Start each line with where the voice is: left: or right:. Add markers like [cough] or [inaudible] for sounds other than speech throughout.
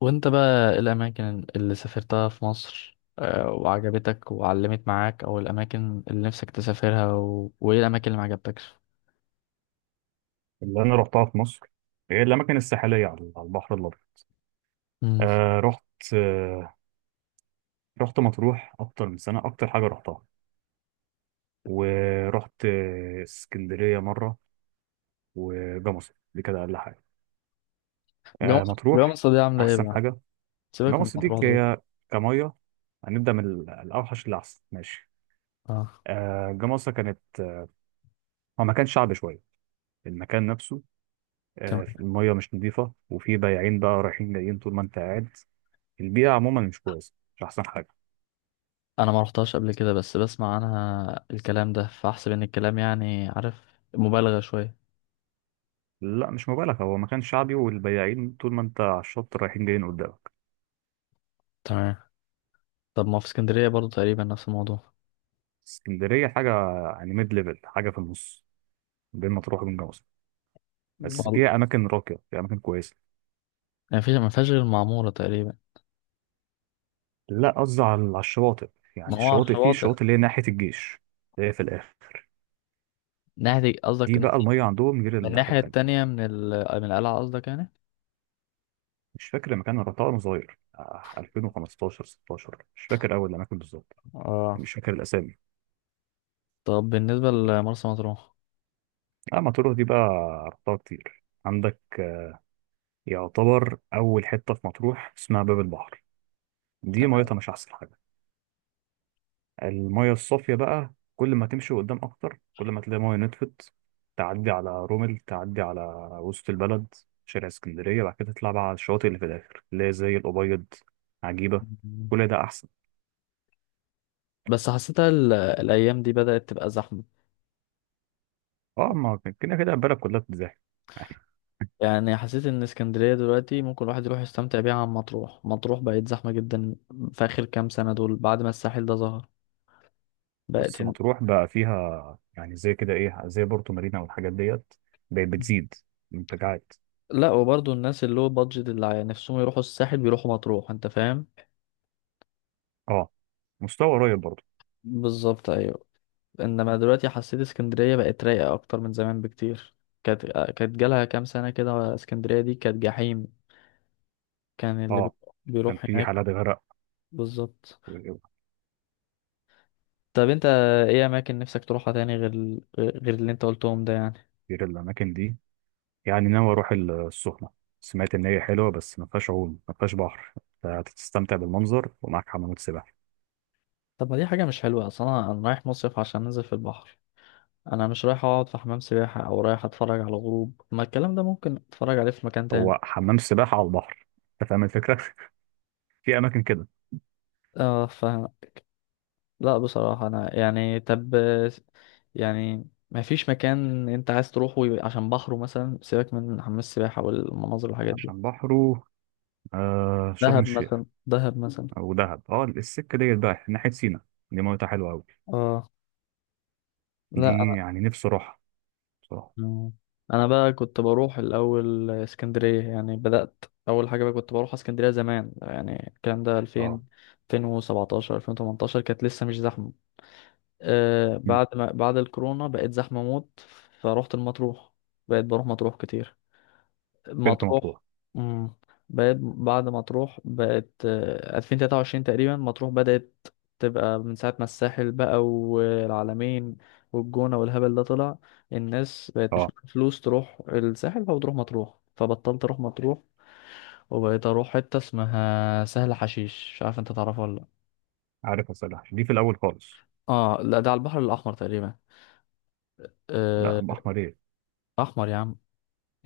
left: وانت بقى ايه الاماكن اللي سافرتها في مصر وعجبتك وعلمت معاك او الاماكن اللي نفسك تسافرها وايه الاماكن اللي ما عجبتكش؟
right: اللي انا رحتها في مصر هي الاماكن الساحليه على البحر الابيض.
left: امم.
right: آه رحت آه رحت مطروح اكتر من سنه، اكتر حاجه رحتها. ورحت اسكندريه مره. وجمصة دي كده اقل حاجه.
left: جوه مصر، جوه
right: مطروح
left: مصر دي عامله ايه
right: احسن
left: بقى؟
right: حاجه.
left: سيبك من
right: جمصة دي
left: مطروح دول.
right: هي كميه. هنبدا من الاوحش للاحسن ماشي.
left: اه،
right: جمصة كانت هو مكان شعبي شويه، المكان نفسه.
left: تمام.
right: الميه مش نظيفه، وفي بياعين بقى رايحين جايين طول ما انت قاعد. البيئه عموما مش كويسه، مش احسن حاجه.
left: انا ما رحتهاش قبل كده، بس بسمع عنها الكلام ده، فاحسب ان الكلام يعني عارف مبالغه شويه.
right: لا، مش مبالغة، هو مكان شعبي والبياعين طول ما انت على الشط رايحين جايين قدامك.
left: تمام. طب ما في اسكندريه برضو تقريبا نفس الموضوع.
right: اسكندرية حاجة يعني ميد ليفل، حاجة في النص بين مطروح وبين جمصة.
left: مم.
right: بس
left: والله،
right: فيها أماكن راقية، فيها أماكن كويسة.
left: يعني فيش ما فيهاش غير المعموره تقريبا.
right: لا، قصدي على الشواطئ.
left: ما
right: يعني
left: هو على
right: الشواطئ، فيه
left: الشواطئ.
right: الشواطئ اللي هي ناحية الجيش، اللي هي في الآخر.
left: ناحيه قصدك
right: دي بقى المية عندهم غير
left: من
right: الناحية
left: الناحيه
right: التانية.
left: التانية، من القلعه قصدك يعني؟
right: مش فاكر المكان، أنا رحتها وأنا صغير، 2015 16، مش فاكر أول الأماكن بالظبط.
left: اه.
right: يعني مش فاكر الأسامي.
left: طب بالنسبة لمرسى مطروح.
right: اه، مطروح دي بقى رحتها كتير عندك. يعتبر أول حتة في مطروح اسمها باب البحر. دي ميتها مش أحسن حاجة. المية الصافية بقى كل ما تمشي قدام أكتر كل ما تلاقي مية نطفت. تعدي على رومل، تعدي على وسط البلد، شارع اسكندرية. بعد كده تطلع بقى على الشواطئ اللي في الآخر، اللي هي زي الأبيض، عجيبة.
left: تمام.
right: كل ده أحسن.
left: بس حسيتها الأيام دي بدأت تبقى زحمة.
right: اه، ما كان كده كده البلد كلها بتتزحم يعني.
left: يعني حسيت إن اسكندرية دلوقتي ممكن الواحد يروح يستمتع بيها عن مطروح. مطروح بقت زحمة جدا في آخر كام سنة دول، بعد ما الساحل ده ظهر.
right: [laughs]
left: بقت
right: بس
left: إن...
right: مطروح بقى فيها يعني زي كده إيه، زي بورتو مارينا والحاجات ديت. بقت بتزيد منتجعات.
left: لا، وبرضه الناس اللي هو بادجت، اللي نفسهم يروحوا الساحل بيروحوا مطروح، أنت فاهم.
right: اه، مستوى قريب برضه.
left: بالظبط، أيوة. إنما دلوقتي حسيت اسكندرية بقت رايقة أكتر من زمان بكتير. كانت كانت جالها كام سنة كده اسكندرية دي كانت جحيم. كان اللي
right: اه، كان
left: بيروح
right: في
left: هناك.
right: حالات غرق.
left: بالظبط. طب انت ايه اماكن نفسك تروحها تاني غير غير اللي انت قلتهم ده يعني؟
right: غير الاماكن دي، يعني ناوي اروح السخنه. سمعت ان هي حلوه بس ما فيهاش عوم، ما فيهاش بحر. هتستمتع بالمنظر ومعاك حمامات سباحه.
left: طب ما دي حاجه مش حلوه اصلا، أنا رايح مصيف عشان انزل في البحر. انا مش رايح اقعد في حمام سباحه، او رايح اتفرج على غروب، ما الكلام ده ممكن اتفرج عليه في مكان تاني.
right: هو حمام سباحه على البحر، انت فاهم الفكره. [laughs] في اماكن كده.
left: اه، لا، بصراحه انا يعني طب، يعني ما فيش مكان انت عايز تروحه عشان بحره مثلا، سيبك من حمام السباحه والمناظر والحاجات دي.
right: عشان بحره، شرم
left: دهب
right: الشيخ.
left: مثلا، دهب مثلا.
right: او دهب. اه، السكه ديت بقى ناحيه سينا، دي ميتها حلوه قوي.
left: اه. لا.
right: دي يعني نفسي اروحها بصراحه.
left: مم. انا بقى كنت بروح الاول اسكندريه، يعني بدات اول حاجه بقى كنت بروح اسكندريه زمان، يعني الكلام ده
right: اه.
left: 2000، 2017، 2018، كانت لسه مش زحمه.
right: مم.
left: بعد ما بعد الكورونا بقت زحمه موت. فروحت المطروح. بقيت بروح مطروح كتير.
right: بنت
left: مطروح.
right: مطروح.
left: مم. بقت بعد مطروح، بقت 2023 تقريبا مطروح بدأت تبقى، من ساعة ما الساحل بقى والعلمين والجونة والهبل ده طلع. الناس بقت مش
right: اه،
left: معاها فلوس تروح الساحل فبتروح مطروح، فبطلت اروح مطروح. وبقيت اروح حتة اسمها سهل حشيش، مش عارف انت تعرفها ولا لا.
right: عارف. عسل حشيش دي في الاول خالص.
left: اه. لا، ده على البحر الاحمر تقريبا.
right: لا،
left: آه،
right: بحمر ايه؟
left: احمر يا عم،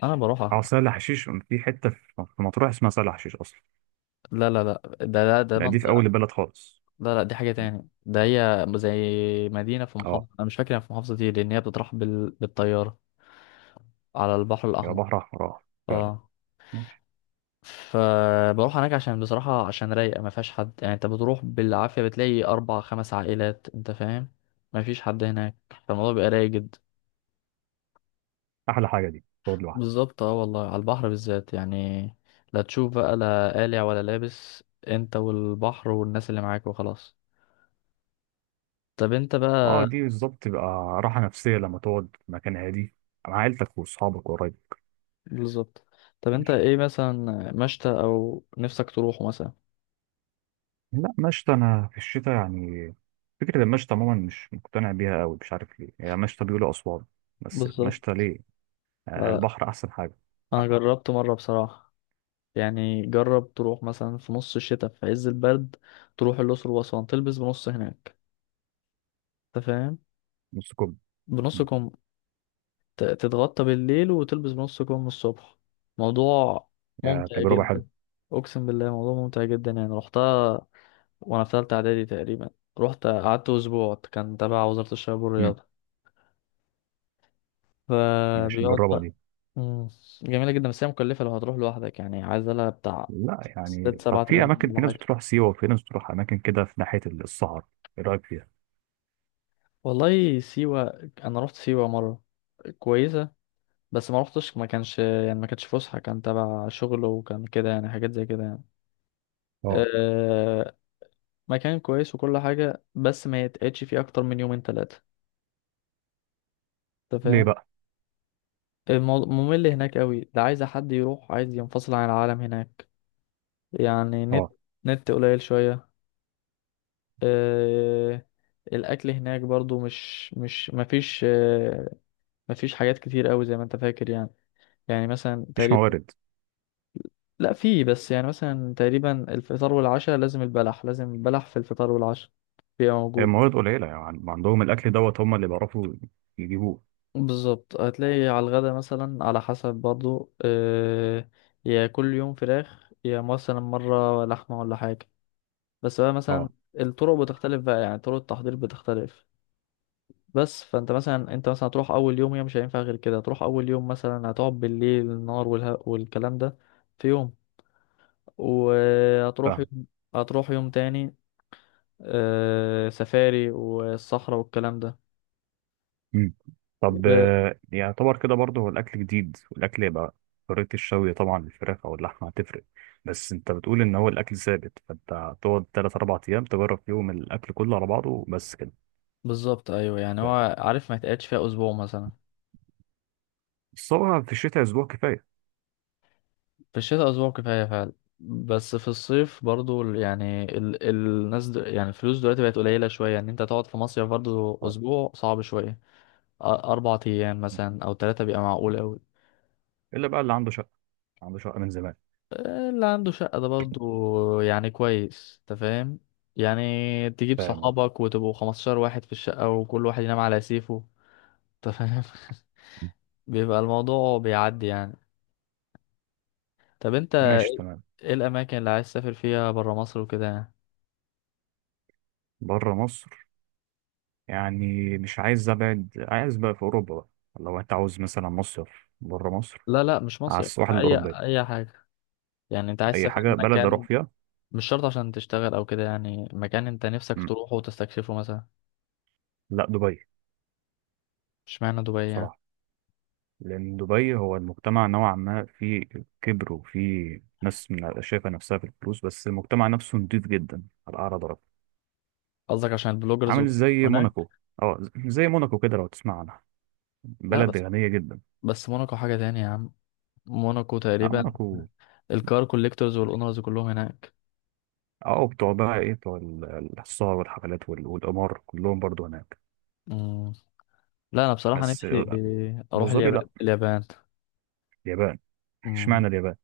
left: انا بروحها.
right: اه، سهل حشيش في حته في مطروح اسمها سهل حشيش اصلا.
left: لا لا لا، ده
right: لا، دي في اول
left: منطقة.
right: البلد خالص.
left: لا لا، دي حاجة تاني، ده هي زي مدينة في
right: اه،
left: محافظة، أنا مش فاكر هي في محافظة ايه، لأن هي بتروح بالطيارة على البحر
right: يا بحر
left: الأحمر.
right: احمر اه. فعلا.
left: اه.
right: ماشي.
left: فبروح هناك عشان بصراحة عشان رايقة ما فيهاش حد، يعني أنت بتروح بالعافية بتلاقي أربع خمس عائلات، أنت فاهم. ما فيش حد هناك، فالموضوع بيبقى رايق جدا.
right: احلى حاجه دي، تقعد لوحدك.
left: بالظبط، اه والله، على البحر بالذات يعني. لا تشوف بقى، لا قالع ولا لابس، أنت والبحر والناس اللي معاك وخلاص. طب أنت
right: اه،
left: بقى.
right: دي بالظبط تبقى راحه نفسيه لما تقعد في مكان هادي مع عيلتك واصحابك وقرايبك.
left: بالظبط. طب انت
right: ماشي.
left: ايه مثلا مشتى او نفسك تروحه مثلا؟
right: لا، مشتى انا في الشتاء يعني فكره المشتى عموما مش مقتنع بيها قوي. مش عارف ليه، هي مشتى بيقولوا اسوان، بس المشتى
left: بالظبط.
right: ليه؟
left: لا،
right: البحر احسن حاجه.
left: انا
right: آه،
left: جربت مره بصراحه. يعني جرب تروح مثلا في نص الشتاء في عز البرد، تروح الاقصر واسوان تلبس بنص هناك، انت فاهم.
right: نص كوب.
left: بنص
right: مم.
left: كم، تتغطى بالليل وتلبس بنص كم الصبح، موضوع
right: يا
left: ممتع
right: تجربه
left: جدا.
right: حلوه.
left: اقسم بالله موضوع ممتع جدا، يعني رحتها وانا في ثالثه اعدادي تقريبا، رحت قعدت اسبوع، كان تبع وزاره الشباب
right: مم.
left: والرياضه. مم.
right: ماشي
left: فبيقعد.
right: نجربها دي.
left: مم. جميلة جدا، بس هي مكلفة لو هتروح لوحدك، يعني عايزة لها بتاع
right: لا يعني،
left: ست
right: طب
left: سبعة
right: في
left: آلاف
right: اماكن، في
left: ولا
right: ناس
left: حاجة.
right: بتروح سيوه وفي ناس بتروح اماكن كده في ناحيه الصحراء. ايه رايك فيها؟
left: والله سيوة، أنا رحت سيوة مرة، كويسة. بس ما رحتش، ما كانش يعني ما كانتش فسحة، كان تبع شغل، وكان كده يعني حاجات زي كده يعني.
right: اه.
left: أه. مكان كويس وكل حاجة، بس ما يتقعدش فيه أكتر من يومين تلاتة، أنت
right: ليه
left: فاهم.
right: بقى؟
left: الموضوع ممل هناك قوي، ده عايز حد يروح، عايز ينفصل عن العالم هناك. يعني نت
right: اه.
left: نت قليل شوية. آه، الاكل هناك برضو مش مش مفيش مفيش حاجات كتير قوي زي ما انت فاكر يعني. يعني مثلا
right: مفيش
left: تقريبا.
right: موارد.
left: لا، في بس يعني مثلا تقريبا الفطار والعشاء لازم البلح، لازم البلح في الفطار والعشاء بيبقى
right: هي
left: موجود.
right: موارد قليله يعني، عندهم الاكل دوت هم اللي بيعرفوا يجيبوه.
left: بالظبط، هتلاقي على الغدا مثلا على حسب برضو يا كل يوم فراخ يا مثلا مرة لحمة ولا حاجة. بس بقى مثلا
right: اه،
left: الطرق بتختلف بقى، يعني طرق التحضير بتختلف. بس فانت مثلا انت مثلا هتروح اول يوم، هي مش هينفع غير كده، هتروح اول يوم مثلا هتقعد بالليل النهار والها والكلام ده، في يوم. وهتروح
right: فاهم.
left: يوم، هتروح يوم تاني سفاري والصحراء والكلام ده.
right: مم. طب
left: و-
right: يعتبر كده برضه هو الاكل جديد، والاكل يبقى طريقه الشوي طبعا الفراخ او اللحمه هتفرق. بس انت بتقول ان هو الاكل ثابت، فانت هتقعد 3 4 ايام تجرب فيهم الاكل كله على بعضه بس كده.
left: بالظبط ايوه، يعني
right: كفايه.
left: هو عارف ما يتقعدش فيها اسبوع مثلا.
right: بس هو في الشتاء اسبوع كفايه.
left: في الشتاء اسبوع كفايه فعلا. بس في الصيف برضو يعني الناس يعني الفلوس دلوقتي بقت قليله شويه ان انت تقعد في مصيف برضو
right: اه،
left: اسبوع صعب شويه. اربع ايام مثلا او ثلاثه بيبقى معقول قوي.
right: الا بقى اللي عنده شقه، عنده شقه من زمان.
left: اللي عنده شقة ده برضو يعني كويس، انت فاهم. يعني تجيب
right: فاهم. اه.
left: صحابك وتبقوا 15 واحد في الشقة وكل واحد ينام على سيفه، انت فاهم.
right: مم.
left: [laughs] بيبقى الموضوع بيعدي يعني. طب انت
right: ماشي تمام.
left: ايه الأماكن اللي عايز تسافر فيها برا مصر وكده يعني؟
right: بره مصر، يعني مش عايز ابعد، عايز بقى في اوروبا بقى. لو انت عاوز مثلا مصيف بره مصر
left: لا لا مش
right: على
left: مصيف،
right: السواحل
left: أي
right: الاوروبيه.
left: أي حاجة، يعني انت عايز
right: اي
left: تسافر
right: حاجه، بلد
left: مكان.
right: اروح فيها.
left: مش شرط عشان تشتغل أو كده، يعني مكان انت نفسك
right: مم.
left: تروحه وتستكشفه مثلا.
right: لا، دبي
left: مش معنى دبي يعني؟
right: بصراحه. لان دبي هو المجتمع نوعا ما فيه كبر، وفيه ناس شايفه نفسها في الفلوس، بس المجتمع نفسه نضيف جدا على اعلى درجه.
left: قصدك عشان البلوجرز
right: عامل
left: وكده
right: زي
left: هناك؟
right: موناكو. اه، زي موناكو كده لو تسمع عنها،
left: لا
right: بلد
left: بس
right: غنيه جدا.
left: بس موناكو حاجة تانية يا عم. موناكو
right: اه،
left: تقريبا
right: موناكو.
left: الكار كوليكتورز والاونرز كلهم هناك.
right: اه، بتوع بقى ايه، بتوع السهر والحفلات والقمار كلهم برضو هناك.
left: مم. لا انا بصراحة
right: بس
left: نفسي
right: ابو
left: اروح
right: ظبي، لا.
left: اليابان. اليابان.
right: اليابان.
left: مم.
right: اشمعنى اليابان؟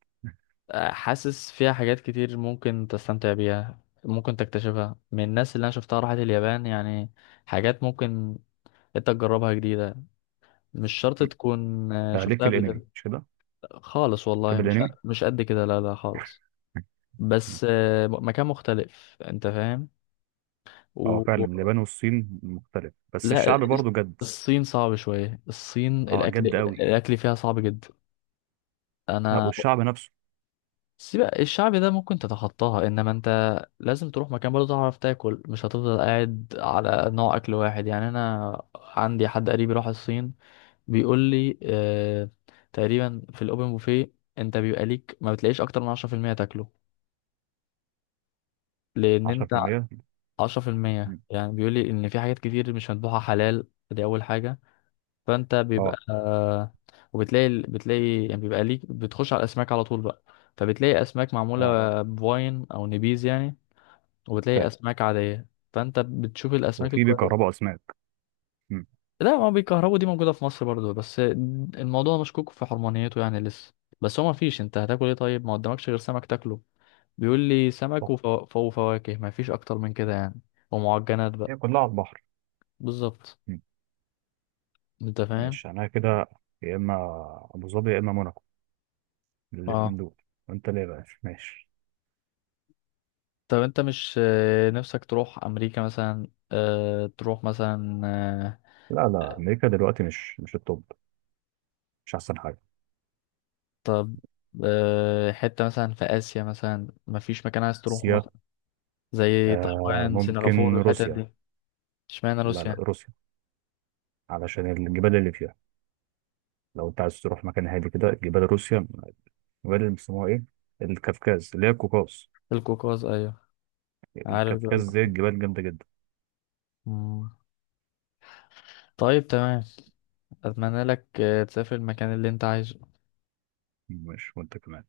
left: حاسس فيها حاجات كتير ممكن تستمتع بيها، ممكن تكتشفها من الناس اللي انا شفتها راحت اليابان، يعني حاجات ممكن انت تجربها جديدة، مش شرط تكون
right: ده ليك
left: شفتها
right: في
left: قبل
right: الانمي،
left: كده.
right: مش كده؟
left: خالص
right: تحب
left: والله، مش
right: الانمي.
left: مش قد كده، لا لا خالص.
right: [laughs] ماشي.
left: بس مكان مختلف، انت
right: اه،
left: فاهم.
right: فعلا اليابان والصين مختلف، بس
left: لا،
right: الشعب برضه جد.
left: الصين صعب شوية، الصين
right: اه،
left: الأكل
right: جد قوي.
left: الأكل فيها صعب جدا.
right: لا،
left: أنا،
right: والشعب نفسه.
left: سيبك الشعب ده ممكن تتخطاها، إنما أنت لازم تروح مكان برضه تعرف تاكل، مش هتفضل قاعد على نوع أكل واحد، يعني أنا عندي حد قريبي راح الصين، بيقول لي آه تقريبا في الأوبن بوفيه أنت بيبقى ليك ما بتلاقيش أكتر من 10% تاكله. لأن أنت،
right: 10%.
left: 10%،
right: مم.
left: يعني بيقول لي إن في حاجات كتير مش مذبوحة حلال، دي أول حاجة. فانت بيبقى،
right: اه.
left: وبتلاقي بتلاقي يعني بيبقى ليك بتخش على الاسماك على طول بقى، فبتلاقي اسماك
right: اه،
left: معموله بواين او نبيز يعني، وبتلاقي
right: فاهم.
left: اسماك عاديه، فانت بتشوف الاسماك
right: وفي
left: الكويسه.
right: بيكهربوا اسماك. مم.
left: لا، ما بيكهربوا دي موجوده في مصر برضو، بس الموضوع مشكوك في حرمانيته يعني لسه. بس هو ما فيش، انت هتاكل ايه طيب، ما قدامكش غير سمك تاكله. بيقول لي سمك
right: صح.
left: وفواكه، ما فيش اكتر من كده يعني، ومعجنات بقى.
right: هي كلها على البحر.
left: بالظبط،
right: مم.
left: انت فاهم.
right: ماشي انا كده، يا اما ابو ظبي يا اما موناكو. الاثنين
left: اه.
right: دول. وانت ليه بقى ماشي؟
left: طب انت مش نفسك تروح امريكا مثلا، تروح مثلا
right: لا لا، امريكا دلوقتي مش التوب، مش احسن حاجه.
left: طب حتة مثلا في آسيا مثلا، مفيش مكان عايز تروحه
right: روسيا.
left: مثلا، زي
right: آه،
left: تايوان،
right: ممكن
left: سنغافورة، الحتت
right: روسيا.
left: دي؟ اشمعنى
right: لا
left: روسيا
right: لا،
left: يعني؟
right: روسيا علشان الجبال اللي فيها. لو انت عايز تروح مكان هادي كده، جبال روسيا. الجبال اللي بيسموها ايه، الكافكاز، اللي هي القوقاز.
left: القوقاز، ايوه، عارف جبال
right: الكافكاز دي
left: القوقاز.
right: الجبال جامدة جدا.
left: مم. طيب تمام، اتمنى لك تسافر المكان اللي انت عايزه.
right: ماشي وانت كمان.